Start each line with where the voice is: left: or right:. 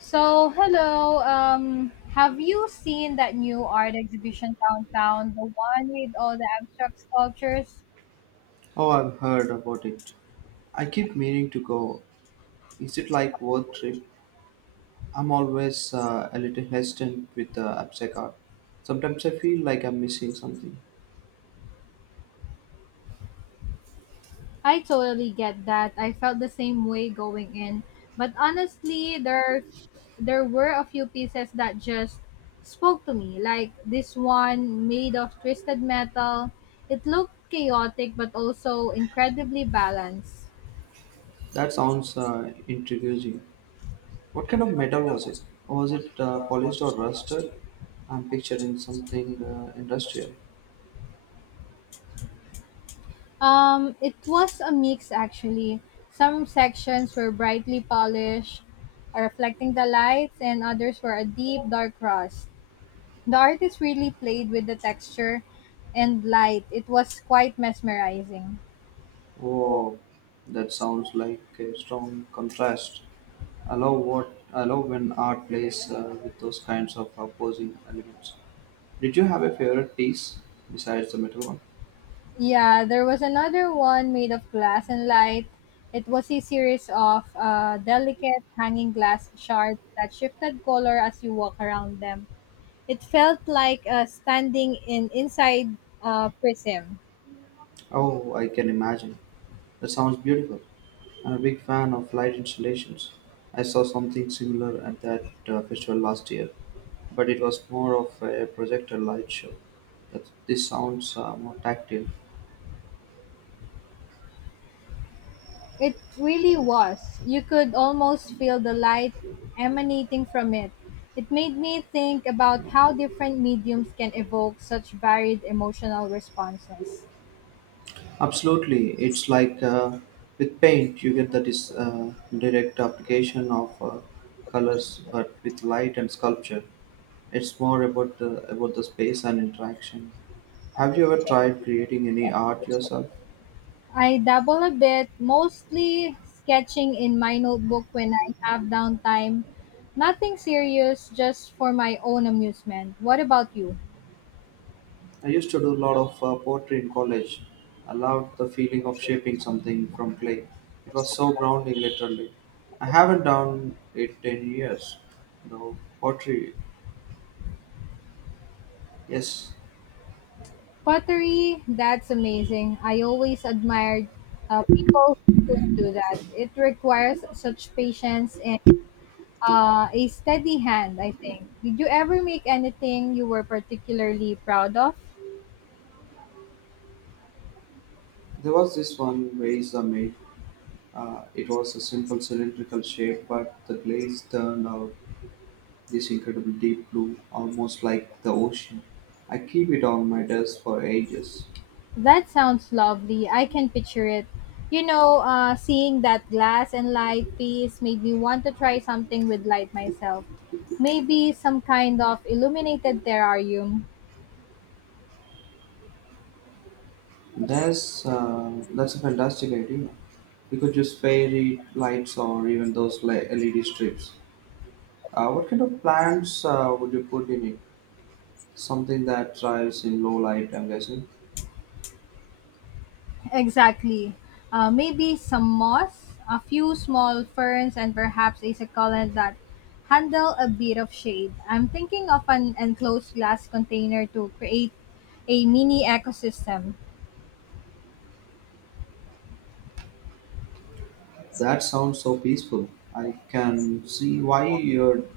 left: So, hello. Have you seen that new art exhibition downtown? The one with all the abstract sculptures?
right: Oh, I've heard about it. I keep meaning to go. Is it like work trip? I'm always a little hesitant with the abstract art. Sometimes I feel like I'm missing something.
left: I totally get that. I felt the same way going in. But honestly, there were a few pieces that just spoke to me, like this one made of twisted metal. It looked chaotic but also incredibly balanced.
right: That sounds intriguing. What kind of metal was it? Was it polished or rusted? I'm picturing something industrial.
left: It was a mix actually. Some sections were brightly polished, reflecting the lights, and others were a deep, dark rust. The artist really played with the texture and light. It was quite mesmerizing.
right: Oh, that sounds like a strong contrast. I love when art plays with those kinds of opposing elements. Did you have a favorite piece besides the metal one?
left: Yeah, there was another one made of glass and light. It was a series of delicate hanging glass shards that shifted color as you walk around them. It felt like standing in inside a prism.
right: Oh, I can imagine. That sounds beautiful. I'm a big fan of light installations. I saw something similar at that festival last year, but it was more of a projector light show. That this sounds more tactile.
left: It really was. You could almost feel the light emanating from it. It made me think about how different mediums can evoke such varied emotional responses.
right: Absolutely, it's like with paint, you get that is direct application of colors, but with light and sculpture, it's more about the space and interaction. Have you ever tried creating any art yourself?
left: I dabble a bit, mostly sketching in my notebook when I have downtime. Nothing serious, just for my own amusement. What about you?
right: I used to do a lot of poetry in college. I loved the feeling of shaping something from clay. It was so grounding, literally. I haven't done it in years, though. Pottery, yes.
left: Pottery, that's amazing. I always admired people who could do that. It requires such patience and a steady hand, I think. Did you ever make anything you were particularly proud of?
right: There was this one vase I made. It was a simple cylindrical shape, but the glaze turned out this incredible deep blue, almost like the ocean. I keep it on my desk for ages.
left: That sounds lovely. I can picture it. Seeing that glass and light piece made me want to try something with light myself. Maybe some kind of illuminated terrarium.
right: That's a fantastic idea. We could use fairy lights or even LED strips. What kind of plants would you put in it? Something that thrives in low light, I'm guessing.
left: Exactly. Maybe some moss, a few small ferns, and perhaps a succulent that handle a bit of shade. I'm thinking of an enclosed glass container to create a mini ecosystem.
right: That sounds so peaceful. I can see why you'd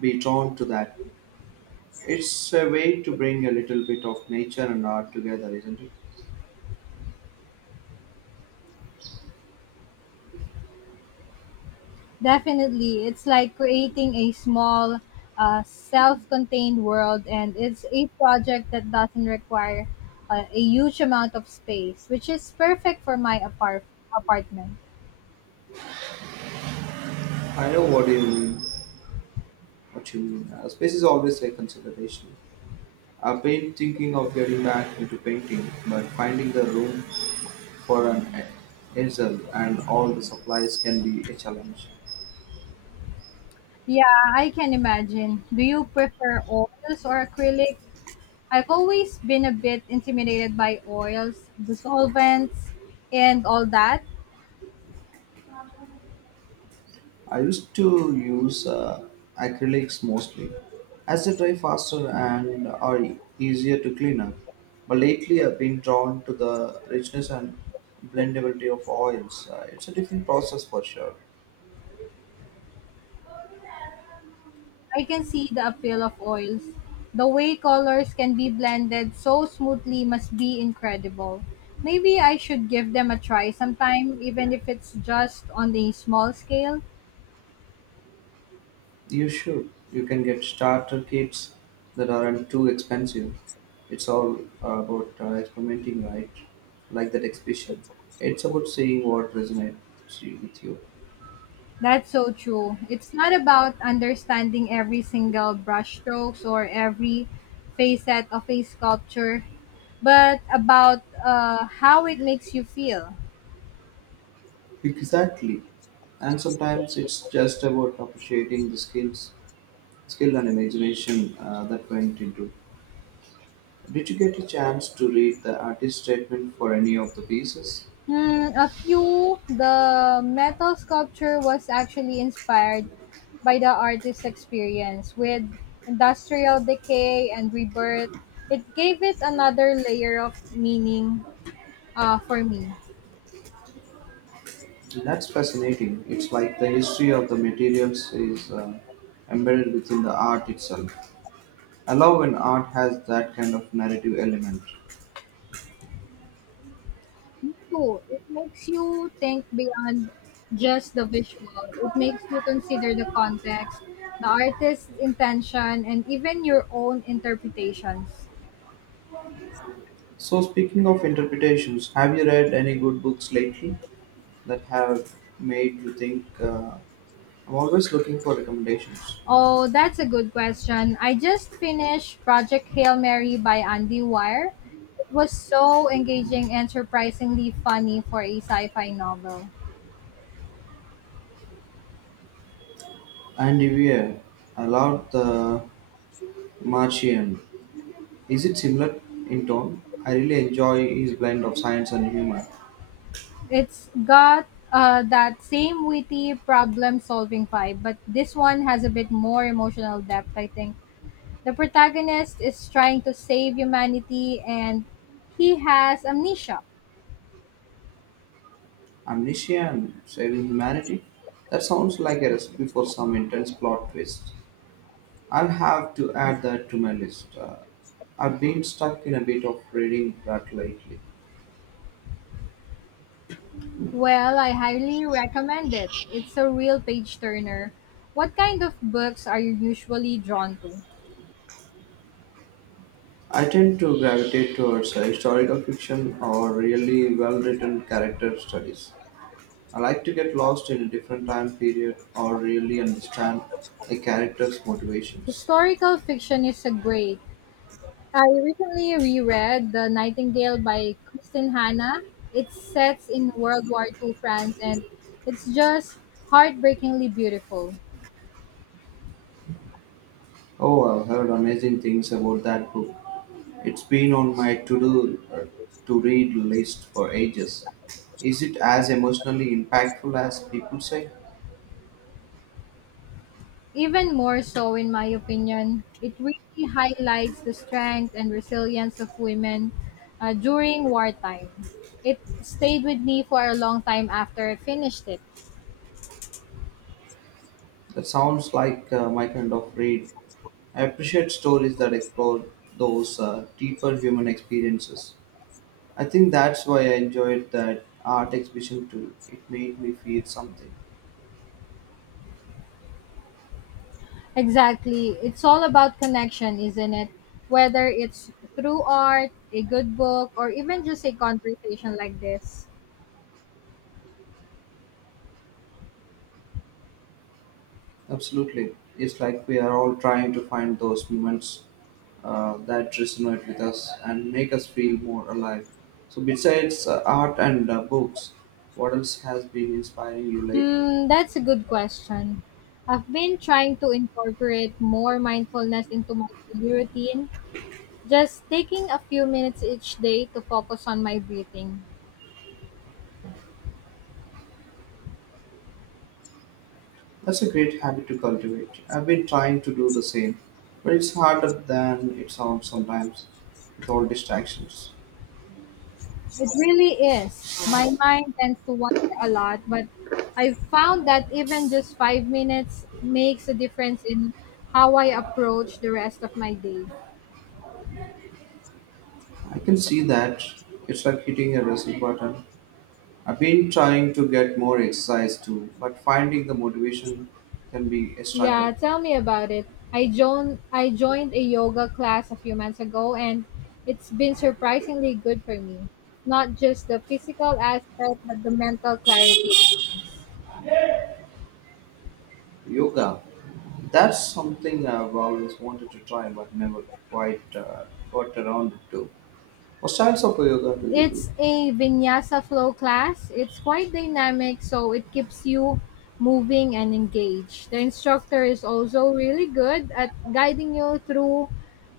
right: be drawn to that. It's a way to bring a little bit of nature and art together, isn't it?
left: Definitely, it's like creating a small, self contained world, and it's a project that doesn't require a huge amount of space, which is perfect for my apartment.
right: I know what you mean. What you mean. Space is always a consideration. I've been thinking of getting back into painting, but finding the room for an easel and all the supplies can be a challenge.
left: Yeah, I can imagine. Do you prefer oils or acrylic? I've always been a bit intimidated by oils, the solvents, and all that.
right: I used to use acrylics mostly, as they dry faster and are easier to clean up. But lately, I've been drawn to the richness and blendability of oils. It's a different process for sure.
left: I can see the appeal of oils. The way colors can be blended so smoothly must be incredible. Maybe I should give them a try sometime, even if it's just on a small scale.
right: You should. You can get starter kits that aren't too expensive. It's all about experimenting, right? Like that exhibition. It's about seeing what with you.
left: That's so true. It's not about understanding every single brushstrokes or every facet of a sculpture, but about how it makes you feel.
right: Exactly. And sometimes it's just about appreciating skill and imagination that went into. Did you get a chance to read the artist statement for any of the pieces?
left: Hmm, a few, the metal sculpture was actually inspired by the artist's experience with industrial decay and rebirth. It gave it another layer of meaning for me.
right: That's fascinating. It's like the history of the materials is embedded within the art itself. I love when art has that kind of narrative element.
left: Me too. It makes you think beyond just the visual. It makes you consider the context, the artist's intention, and even your own interpretations.
right: So, speaking of interpretations, have you read any good books lately that have made you think? I'm always looking for recommendations.
left: Oh, that's a good question. I just finished Project Hail Mary by Andy Weir. It was so engaging and surprisingly funny for a sci-fi novel.
right: And Ivier, I loved The Martian. Is it similar in tone? I really enjoy his blend of science and humor.
left: It's got that same witty problem-solving vibe, but this one has a bit more emotional depth, I think. The protagonist is trying to save humanity and he has amnesia.
right: Amnesia and saving humanity? That sounds like a recipe for some intense plot twist. I'll have to add that to my list. I've been stuck in a bit of reading rut lately.
left: Well, I highly recommend it. It's a real page turner. What kind of books are you usually drawn to?
right: I tend to gravitate towards historical fiction or really well written character studies. I like to get lost in a different time period or really understand a character's motivations.
left: Historical fiction is a great. I recently reread The Nightingale by Kristen Hanna. It sets in World War Two France and it's just heartbreakingly beautiful.
right: Oh, I've heard amazing things about that book. It's been on my to-do to-read list for ages. Is it as emotionally impactful as people say?
left: Even more so, in my opinion, it really highlights the strength and resilience of women during wartime. It stayed with me for a long time after I finished it.
right: That sounds like my kind of read. I appreciate stories that explore those deeper human experiences. I think that's why I enjoyed that art exhibition too. It made me feel something.
left: Exactly. It's all about connection, isn't it? Whether it's through art, a good book, or even just a conversation like this.
right: Absolutely. It's like we are all trying to find those moments that resonate with us and make us feel more alive. So, besides art and books, what else has been inspiring you lately?
left: Hmm, that's a good question. I've been trying to incorporate more mindfulness into my daily routine. Just taking a few minutes each day to focus on my breathing.
right: That's a great habit to cultivate. I've been trying to do the same, but it's harder than it sounds sometimes with all distractions.
left: It really is. My mind tends to wander a lot, but I found that even just 5 minutes makes a difference in how I approach the rest of my day.
right: I can see that it's like hitting a reset button. I've been trying to get more exercise too, but finding the motivation can be a struggle.
left: Yeah, tell me about it. I joined a yoga class a few months ago and it's been surprisingly good for me. Not just the physical aspect but the mental clarity it brings.
right: Yoga. That's something I've always wanted to try but never quite got around to. What styles of yoga do you
left: It's
right: do?
left: a vinyasa flow class. It's quite dynamic, so it keeps you moving and engaged. The instructor is also really good at guiding you through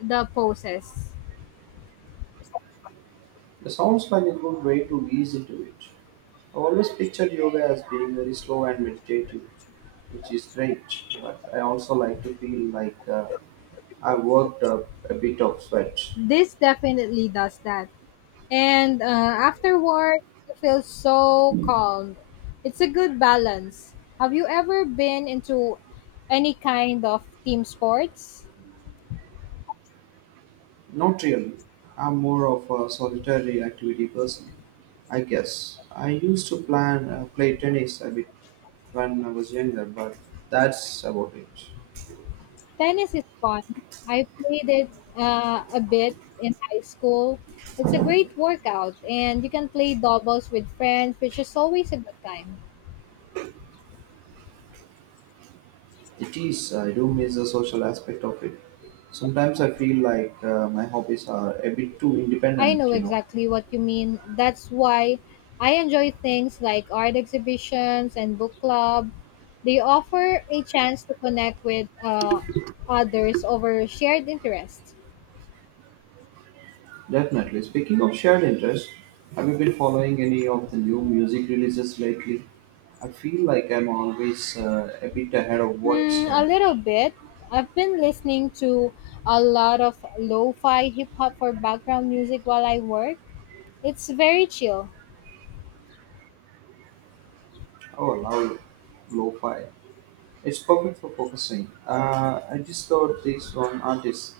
left: the poses.
right: It sounds like a good way to ease into it. I've always pictured yoga as being very slow and meditative, which is great, but I also like to feel like I worked up a bit of sweat.
left: This definitely does that. And afterward, you feel so calm. It's a good balance. Have you ever been into any kind of team sports?
right: Not really. I'm more of a solitary activity person. I guess I used to plan play tennis a bit when I was younger, but that's about it.
left: Tennis is fun. I played it a bit in high school. It's a great workout, and you can play doubles with friends, which is always a good time.
right: It is. I do miss the social aspect of it. Sometimes I feel like my hobbies are a bit too
left: I
right: independent.
left: know
right: You know.
left: exactly what you mean. That's why I enjoy things like art exhibitions and book club. They offer a chance to connect with others over shared interests.
right: Definitely. Speaking of shared interests, have you been following any of the new music releases lately? I feel like I'm always a bit ahead of what's
left: Hmm, a
right: current.
left: little bit. I've been listening to a lot of lo-fi hip hop for background music while I work. It's very chill.
right: Oh, now lo-fi. It's perfect for focusing. I discovered this one artist,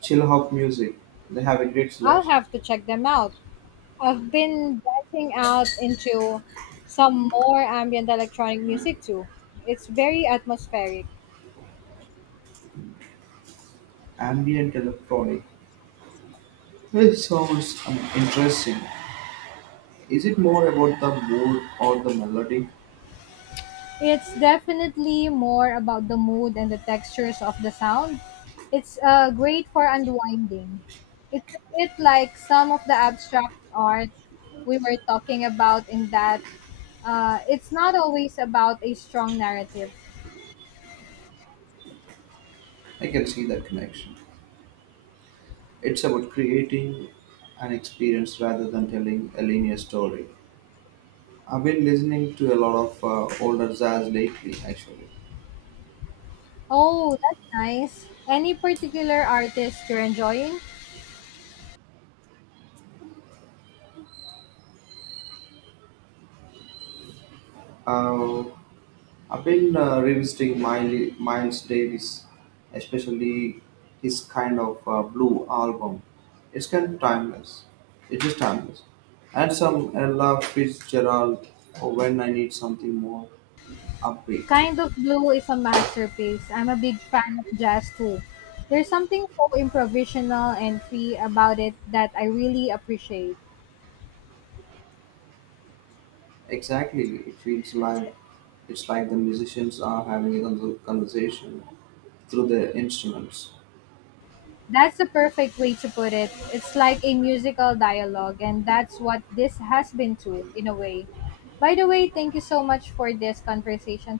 right: Chill Hop Music. They have a great
left: I'll
right: selection.
left: have to check them out. I've been branching out into some more ambient electronic music too. It's very atmospheric.
right: Ambient electronic. It sounds interesting. Is it more about the mood or the melody?
left: It's definitely more about the mood and the textures of the sound. It's great for unwinding. It's a bit like some of the abstract art we were talking about in that it's not always about a strong narrative.
right: I can see that connection. It's about creating an experience rather than telling a linear story. I've been listening to a lot of older jazz lately, actually.
left: Oh, that's nice. Any particular artist you're enjoying?
right: Uh, I've been revisiting Miles Davis, especially his kind of blue album. It's kind of timeless. It is timeless. And some Ella Fitzgerald or when I need something more upbeat.
left: Kind of Blue is a masterpiece. I'm a big fan of jazz too. There's something so improvisational and free about it that I really appreciate.
right: Exactly, it's like the musicians are having a conversation through their instruments.
left: That's the perfect way to put it. It's like a musical dialogue, and that's what this has been too, in a way. By the way, thank you so much for this conversation.